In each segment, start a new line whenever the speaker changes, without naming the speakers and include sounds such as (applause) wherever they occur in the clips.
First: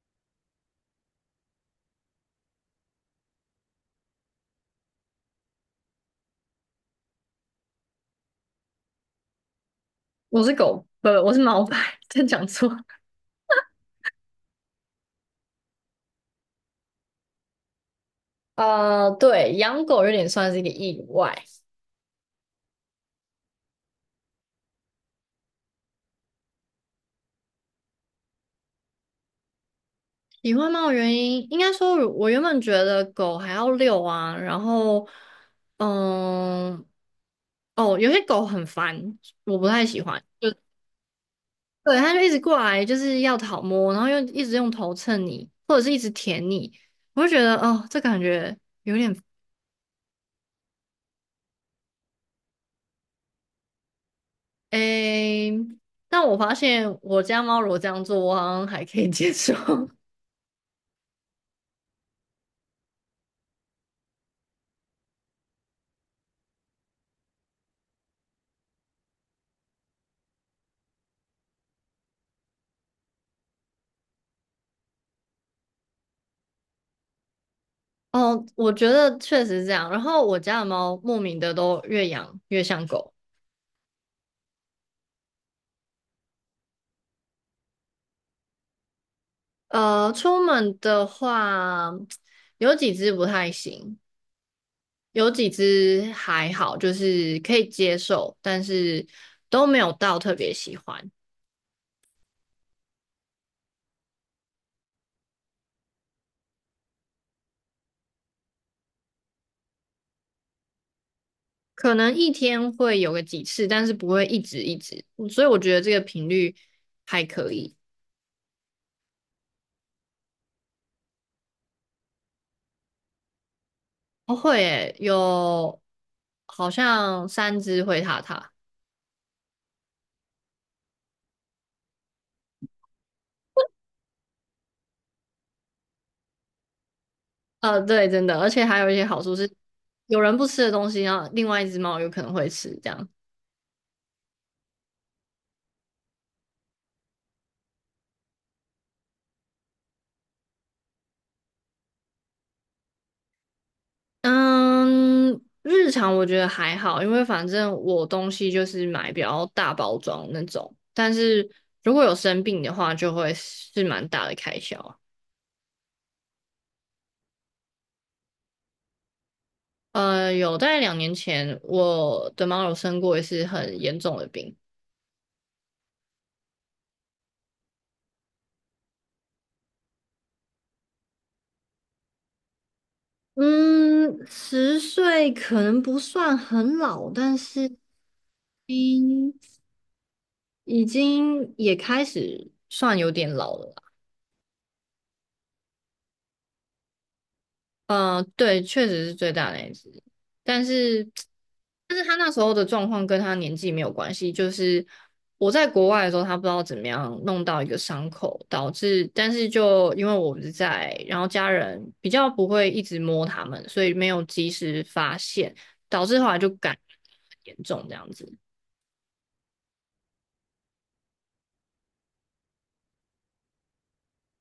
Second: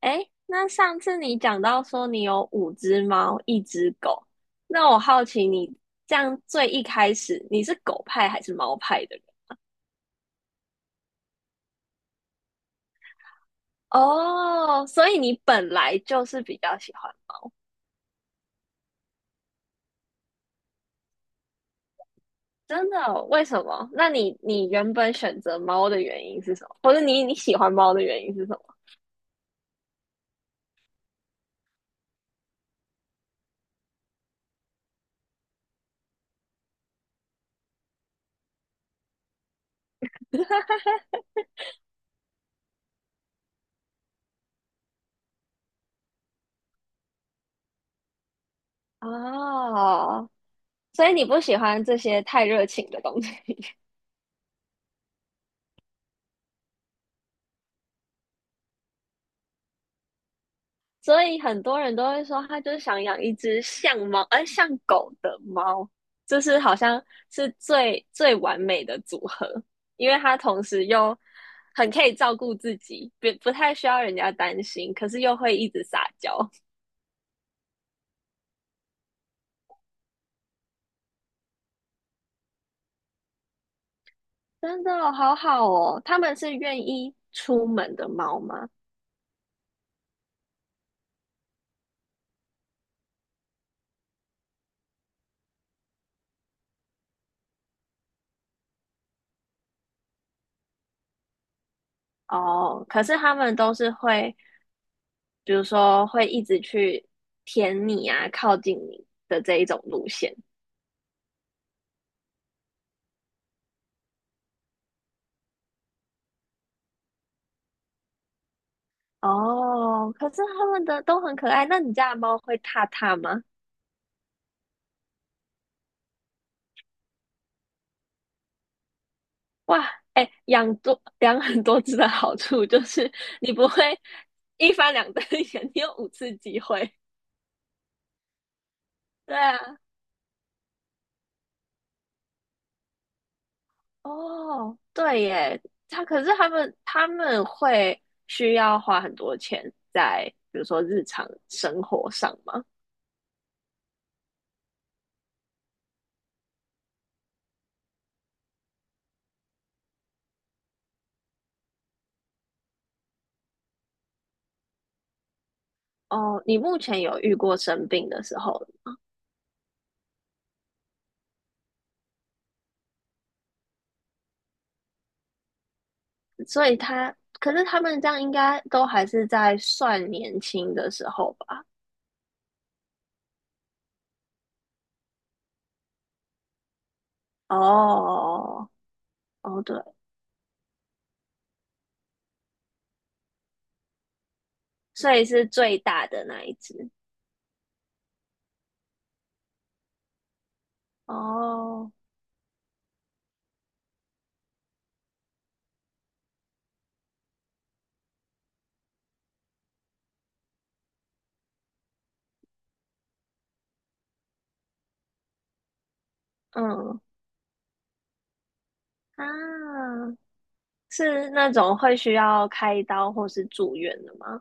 哎，那上次你讲到说你有五只猫，一只狗，那我好奇你这样最一开始你是狗派还是猫派的人？
我是狗，不，我是毛白 (laughs) 真讲错。
哦，所以你本来就是比较喜欢。
对，养狗有点算是一个意外。
真的哦，为什么？那你原本选择猫的原因是什么？或者你喜欢猫的原因是什么？
喜欢猫的原因，应该说我原本觉得狗还要遛啊，然后，嗯，哦，有些狗很烦，我不太喜欢。对，它就一直过来，就是要讨摸，然后又一直用头蹭你，或者是一直舔你，我就觉得哦，这感觉有点
哦，所以你不喜欢这些太热情的东西。
诶。但我发现我家猫如果这样做，我好像还可以接受。(laughs)
所以很多人都会说，他就是想养一只像猫，像狗的猫，就是好像是最最完美的组合，因为它同时又很可以照顾自己，不太需要人家担心，可是又会一直撒娇。
哦，我觉得确实是这样。然后我家的猫莫名的都越养越像狗。
(laughs) 真的哦，好好哦。他们是愿意出门的猫吗？
出门的话，有几只不太行，有几只还好，就是可以接受，但是都没有到特别喜欢。
哦，可是他们都是会，比如说会一直去舔你啊，靠近你的这一种路线。
可能一天会有个几次，但是不会一直一直。所以我觉得这个频率还可以。
哦，可是他们的都很可爱。那你家的猫会踏踏吗？
哦，会诶，有好像3只灰塔塔。
哇，哎，(laughs) 养很多只的好处就是你不会一翻两瞪眼，(laughs) 你有五次机会。
对，真的，而且还有一些好处
对
是，
啊。
有人不吃的东西，然后另外一只猫有可能会吃，这样。
哦，对耶，可是他们会需要花很多钱在比如说日常生活上吗？
嗯，日常我觉得还好，因为反正我东西就是买比较大包装那种，但是如果有生病的话，就会是蛮大的开销啊。
哦，你目前有遇过生病的时候？
有在2年前，我的猫有生过一次很严重的病。
所以他，可是他们这样应该都还是在算年轻的时候吧？
嗯，十岁可能不算很老，但
哦
是。
哦，
嗯
哦对，
已经也开始算有点老了啦。
所以是最大的那一只。
对，确实是最大那一只，但是，
哦。
但是他那时候的状况跟他年纪没有关系，就是我在国外的时候，他不知道怎么样弄到一个伤口，导致，但是就因为我不在，然后家人比较不会一直摸他们，所以没有及时发现，导致后来就感染
嗯
得很严重这样子。
啊，是那种会需要开刀或是住院的吗？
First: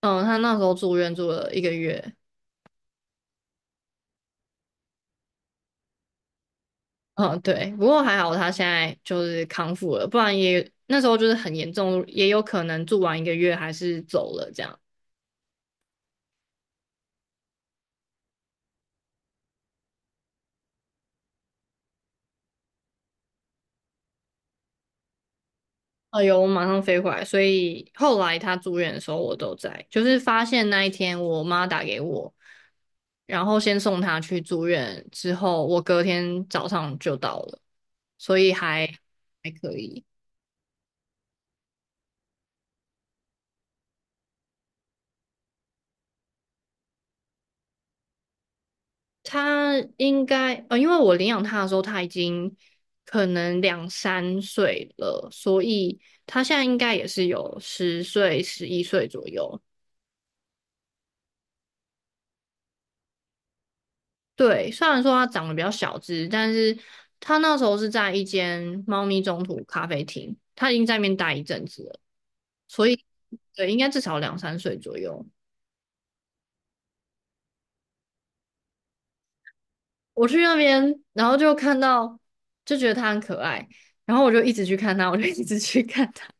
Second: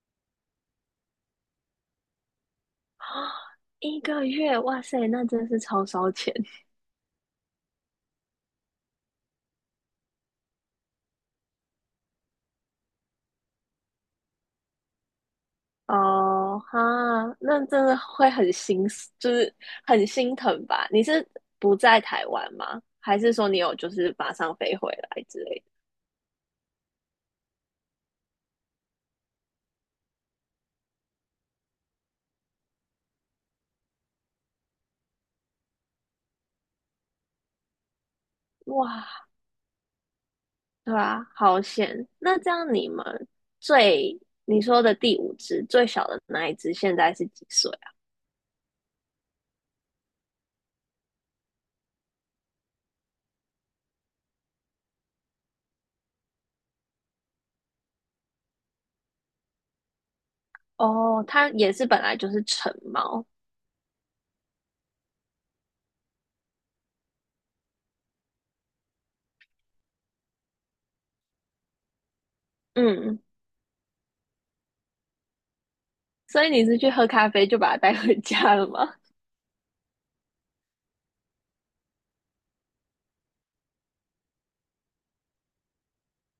嗯，他那时候住院住了一个月，
(gasps) 一个月，哇塞，那真是超烧钱。
嗯，对，不过还好他现在就是康复了，不然也那时候就是很严重，也有可能住完一个月还是走了这样。
哦哈，那真的会就是很心疼吧？你是不在台湾吗？还是说你有就是马上飞回来之类
哎呦，我马上飞回来，所以后来他住院的时候我都在，就是发现那一天我妈打给我，然后先送他去住院，之后我隔天早上就到了，所以
的？
还
哇，
还可以。
对啊，好险！那这样你们最你说的第五只最小的那一只现在是几岁
他应该，因为我领养他的时候，他已经可能两三岁了，所以他现在应该也是有10岁、11岁左右。
啊？哦，它也是本来就是成猫。
对，虽然说他长得比较小只，但是他那时候是在一间猫咪中途咖啡厅，他已经在那边待一阵子了，所以
嗯，
对，应该至少两三岁左右。
所以你是去喝咖啡就把它带回家了吗？
我去那边，然后就看到，就觉得他很可爱，然后我就一直去看他，我就一直去看他。(laughs)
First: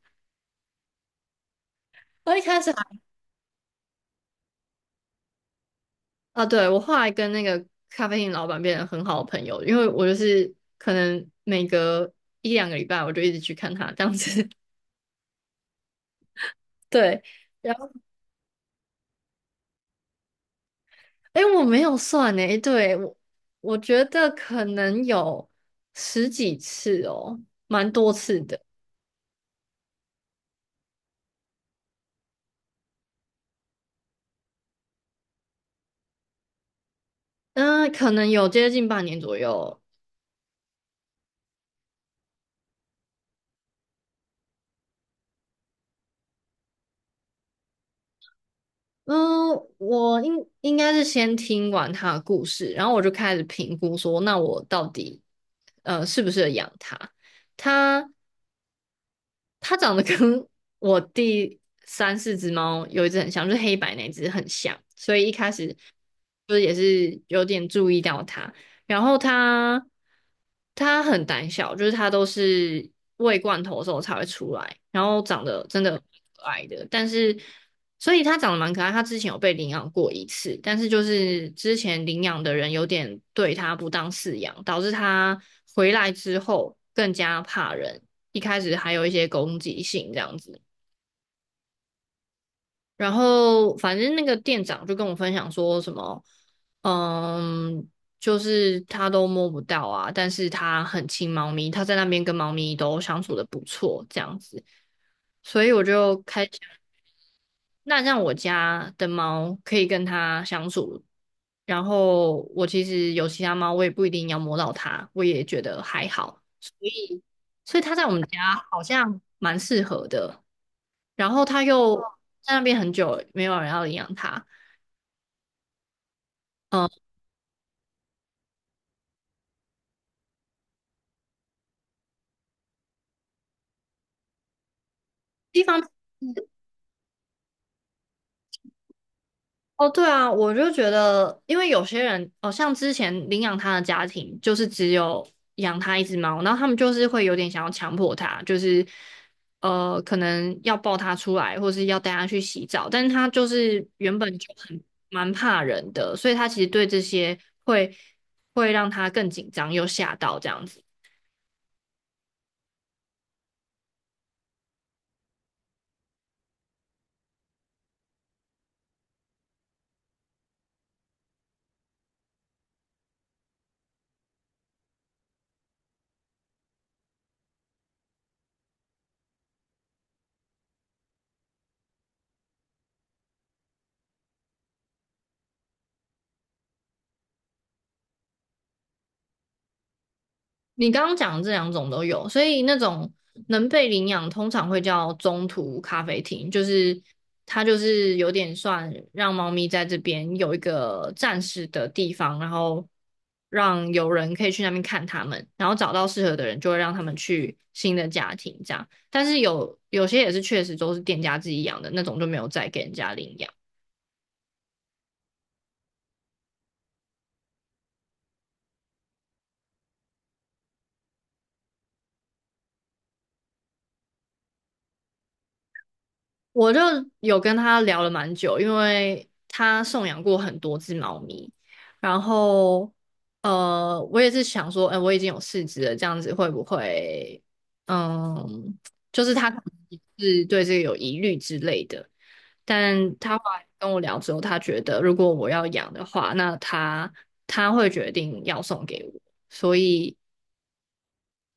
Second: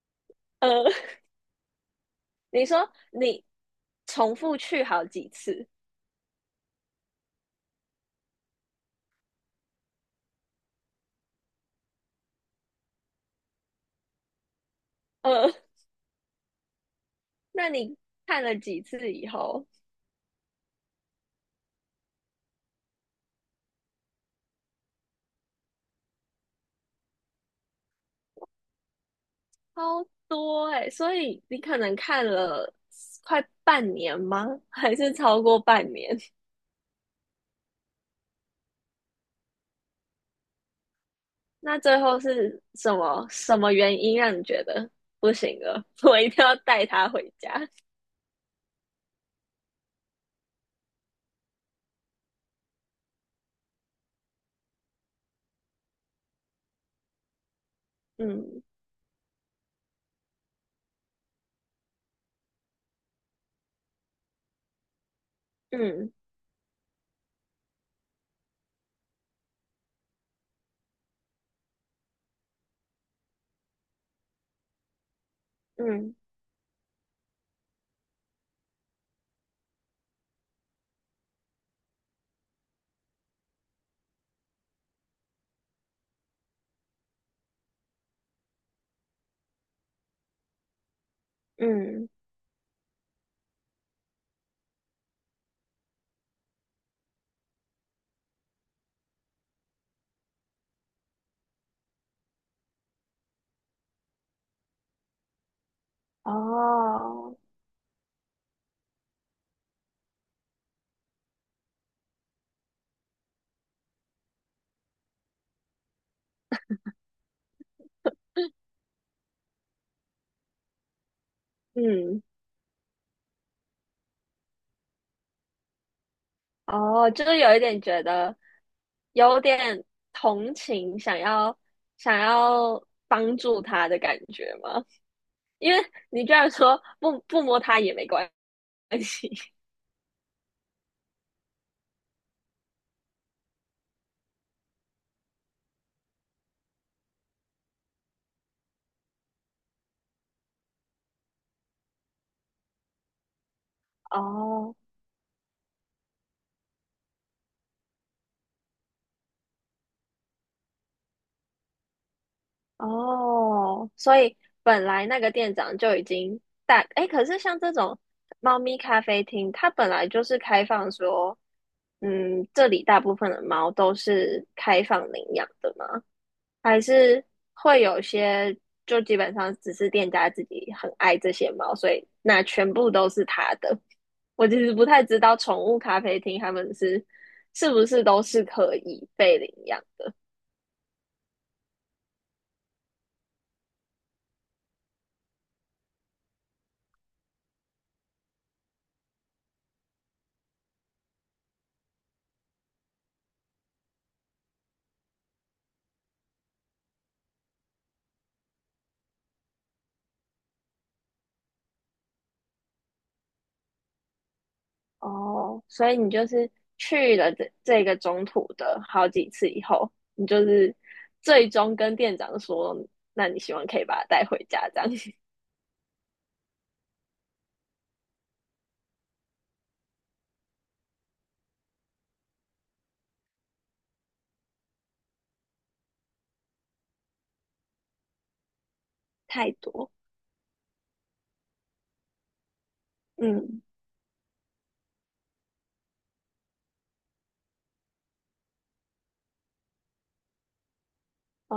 呃，
我一
(laughs)
开
你
始
说你重复去好几次。
啊，对，我后来跟那个咖啡店老板变成很好的朋友，因为我就是可能每隔一两个礼拜我就一直去看他这样子。
呃，
(laughs) 对，
那
然后
你看了几次以后，
哎，诶我没有算哎，诶对，我觉得可能有十几次哦，蛮多次的。
超多哎、所以你可能看了快半年吗？还是超过半年？
嗯、可能有接近半年左右。
那最后是什么什么原因让你觉得不行了？(laughs) 我一定要带他回家。
嗯，我应该是先听完他的故事，然后我就开始评估说，那我到底适不适合养它？他
嗯
它长得跟我第三四只猫有一只很像，就是黑白那只很像，所以一开始
嗯
就是也是有点注意到它。然后它很胆小，就是它都是喂罐头的时候才会出来，然后长得真的
嗯
可爱的，但是。所以它长得蛮可爱，它之前有被领养过一次，但是就是之前领养的人有点对它不当饲养，导致它回来之后更加怕人。一开始还有一些攻击性这样子。
嗯。
然后反正那个店长就跟我分享说什么，嗯，就是他都摸不到啊，但是他很亲猫咪，他在那边跟猫咪都相处的不错这样子。所以我就开始，
哦。
那让我家的猫可以跟它相处，然后我其实有其他猫，我也不一定要摸到它，我也觉得还好。所以它在我们家好像蛮适合的。然后他又
嗯
在那边很久，没有人要领养他。嗯、
哦，就是有一点觉得有点同情，想要帮助他的感觉吗？
一
因为
方面
你居
是
然说不摸他也没关系。(laughs)
哦，对啊，我就觉得，因为有些人，哦，像之前领养他的家庭，就是只有养他一只猫，然后他们就是会有点想要强迫他，就是可能要抱他出来，或是要带他去洗澡，但是他就是原本就
哦
很蛮怕人的，所以他其实对这些会会让他更紧张，又吓到这样子。
哦，所以本来那个店长就已经大，哎，可是像这种猫咪咖啡厅，它本来就是开放说，嗯，这里大部分的猫都是开放领养的吗？还是会有些就基本上只是店家自己很爱这些猫，所以那全部都是他的？我其实不太知道宠物咖啡厅他们是不是都是可以被领养的。
你刚刚讲的这两种都有，所以那种能被领养通常会叫中途咖啡厅，就是它就是有点算让猫咪在这边有一个暂时的地方，然后让有人可以去那边看它们，然后找到适合的人就会让他们去新的家庭这样。但是有些也是确实都是店家自己养的那种，就没有再给人家领养。
哦，所以你就是去了这个中途的好几次以后，你就是最终跟店长说，那你希望可以把它带回家，这样。
我就有跟他聊了蛮久，因为他送养过很多只猫咪，然后我也是想说，哎、我已经有四只了，这样子会不会，嗯，就
(laughs)
是他
太
可
多。
能是对这个有疑虑之类的。但他后
嗯。
来跟我聊之后，他觉得如果我要养的话，那他会决定要送给我，所以。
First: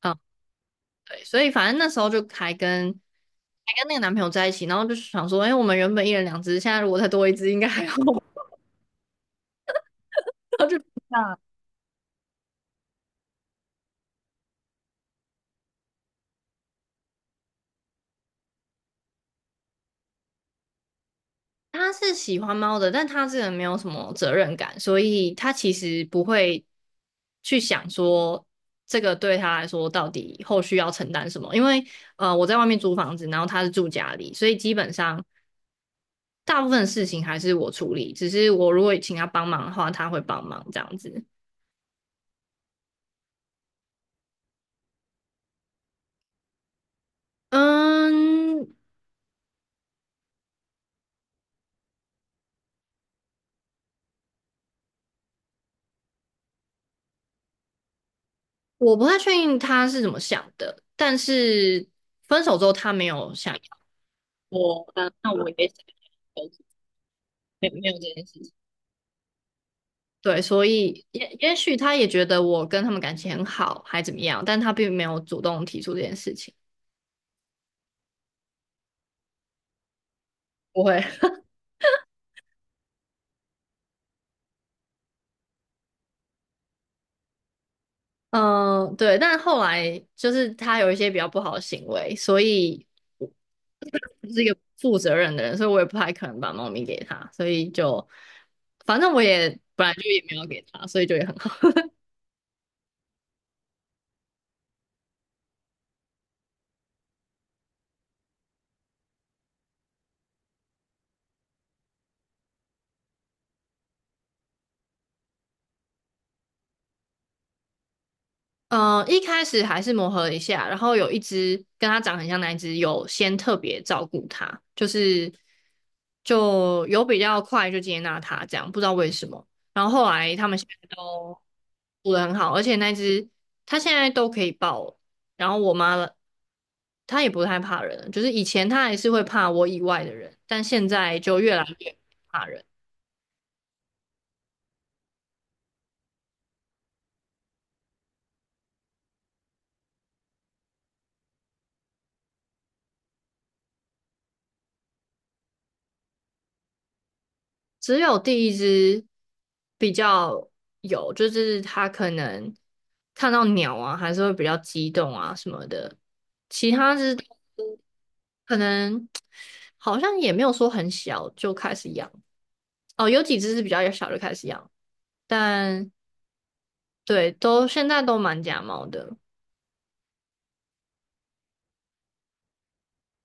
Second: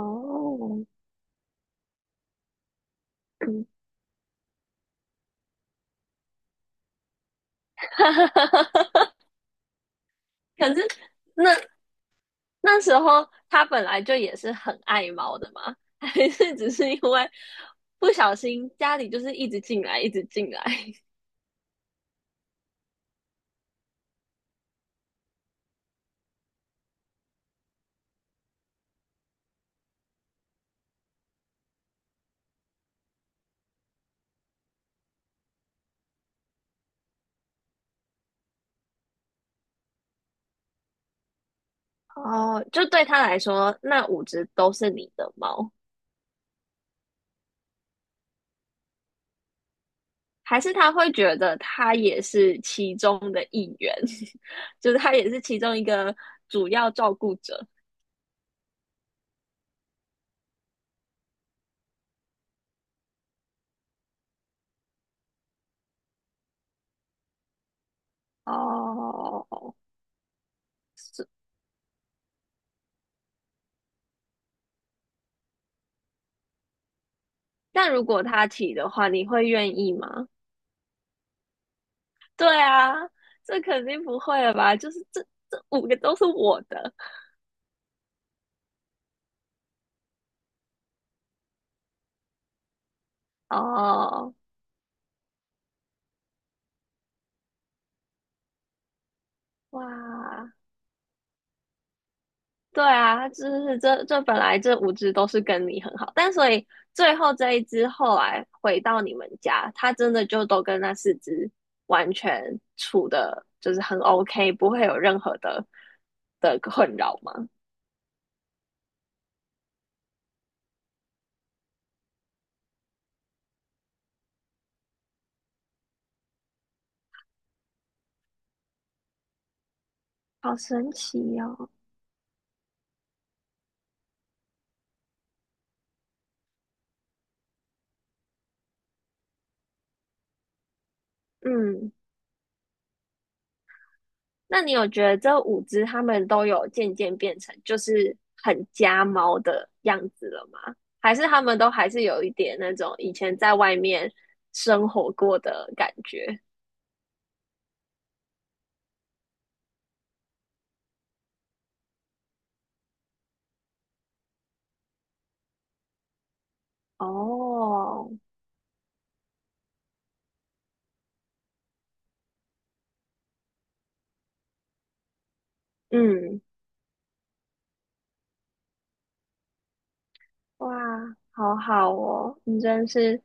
呃对，所以反正那时候就还跟
嗯。
还跟那个男朋友在一起，然后就是想说，哎、我们原本一人2只，现在如果再多一只，应该还好。
(laughs)
(laughs) 然后
可是
就那
那那时候他本来就也是很爱猫的嘛？(laughs) 还是只是因为不小心家里就是一直进来，一直进来？
他是喜欢猫的，但他这个人没有什么责任感，所以他其实不会去想说这个对他来说到底后续要承担什么。因为我在外面租房子，然后他是住家里，所以基本上大部分的事情还是我处理，只是我如果请他帮忙的话，他会帮忙这样子。
哦，就对他来说，那五只都是你的猫。
嗯，
还是他会觉得他也是其中的一员，(laughs) 就是他也是其中一个主要照顾者
我不太确定他是怎么想的，但是分手之后他没有想要我，那我也想要没有没有这件事情。
哦？
对，所以也许他也觉得我跟他们感情很好，还怎么样，但他并没有主动提出这件事情。
但如果他提的话，你会愿意吗？
不会。(laughs)
对啊，这肯定不会了吧？就是这五个都是我的
嗯，对，但后来就是他有一些比较不好的行为，所以我 (laughs)
哦。
是一个负责任的人，所以我也不太可能把猫咪给他，所以就反正我也本来就也没有
哇，
给他，所以就也很好。
对啊，就是这本来这五只都是跟你很好，但所以最后这一只后来回到你们家，它真的就都跟那四只完全处的，就是很 OK，不会有任何的困扰吗？
嗯、一开始还是磨合一下，然后有一只跟它长很像那一只，有先特别照顾它，就是就有比较快就接纳它这样，不知道为什么。然后后来他
好
们现在
神
都
奇哦！
处得很好，而且那只它现在都可以抱了，然后我妈了，它也不太怕人了就是以前它还是会怕我以外的人，但现在就越来越
嗯，
不怕人。
那你有觉得这五只它们都有渐渐变成就是很家猫的样子了吗？还是它们都还是有一点那种以前在外面生活过的感觉？
只有第一只比较有，就是它可能看到鸟啊，还是会比较激动啊什么的。其他只
哦。
可能 (tsk) 好像也没有说很小就开始养哦，有几只是比较小就开始养，但
嗯。
对，都现在都蛮假猫的，
哇，好好哦，你真是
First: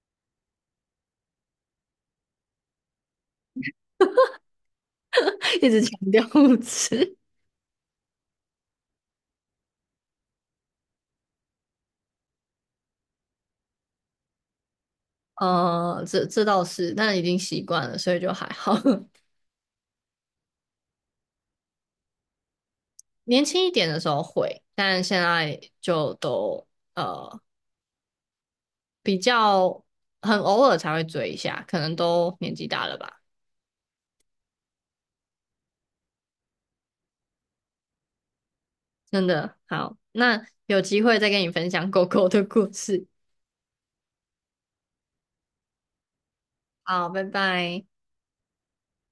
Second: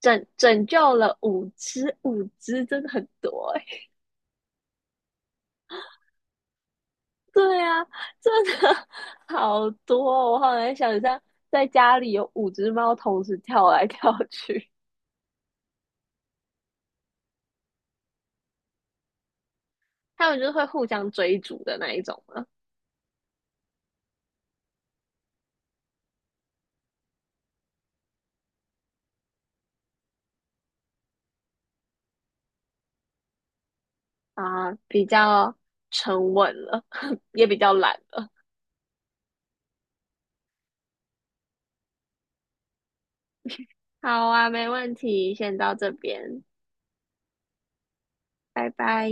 拯救了五只，五只真的很多哎。
(laughs) 一直强调物质。
(laughs) 对啊，真的 (laughs) 好多哦，我好难想象在家里有五只猫同时跳来跳去。
这倒是，但已经习惯了，所以就还好。(laughs)
(laughs) 它们就是会互相追逐的那一种了
年轻一点的时候会，但现在就都呃比较很偶尔才会追一下，可能都年纪大了吧。
啊，比较沉稳了，(laughs) 也比较懒了。
真的，好，那有机会再跟你分享狗狗的故事。
好啊，没问题，先到这边，
好，拜拜。
拜拜。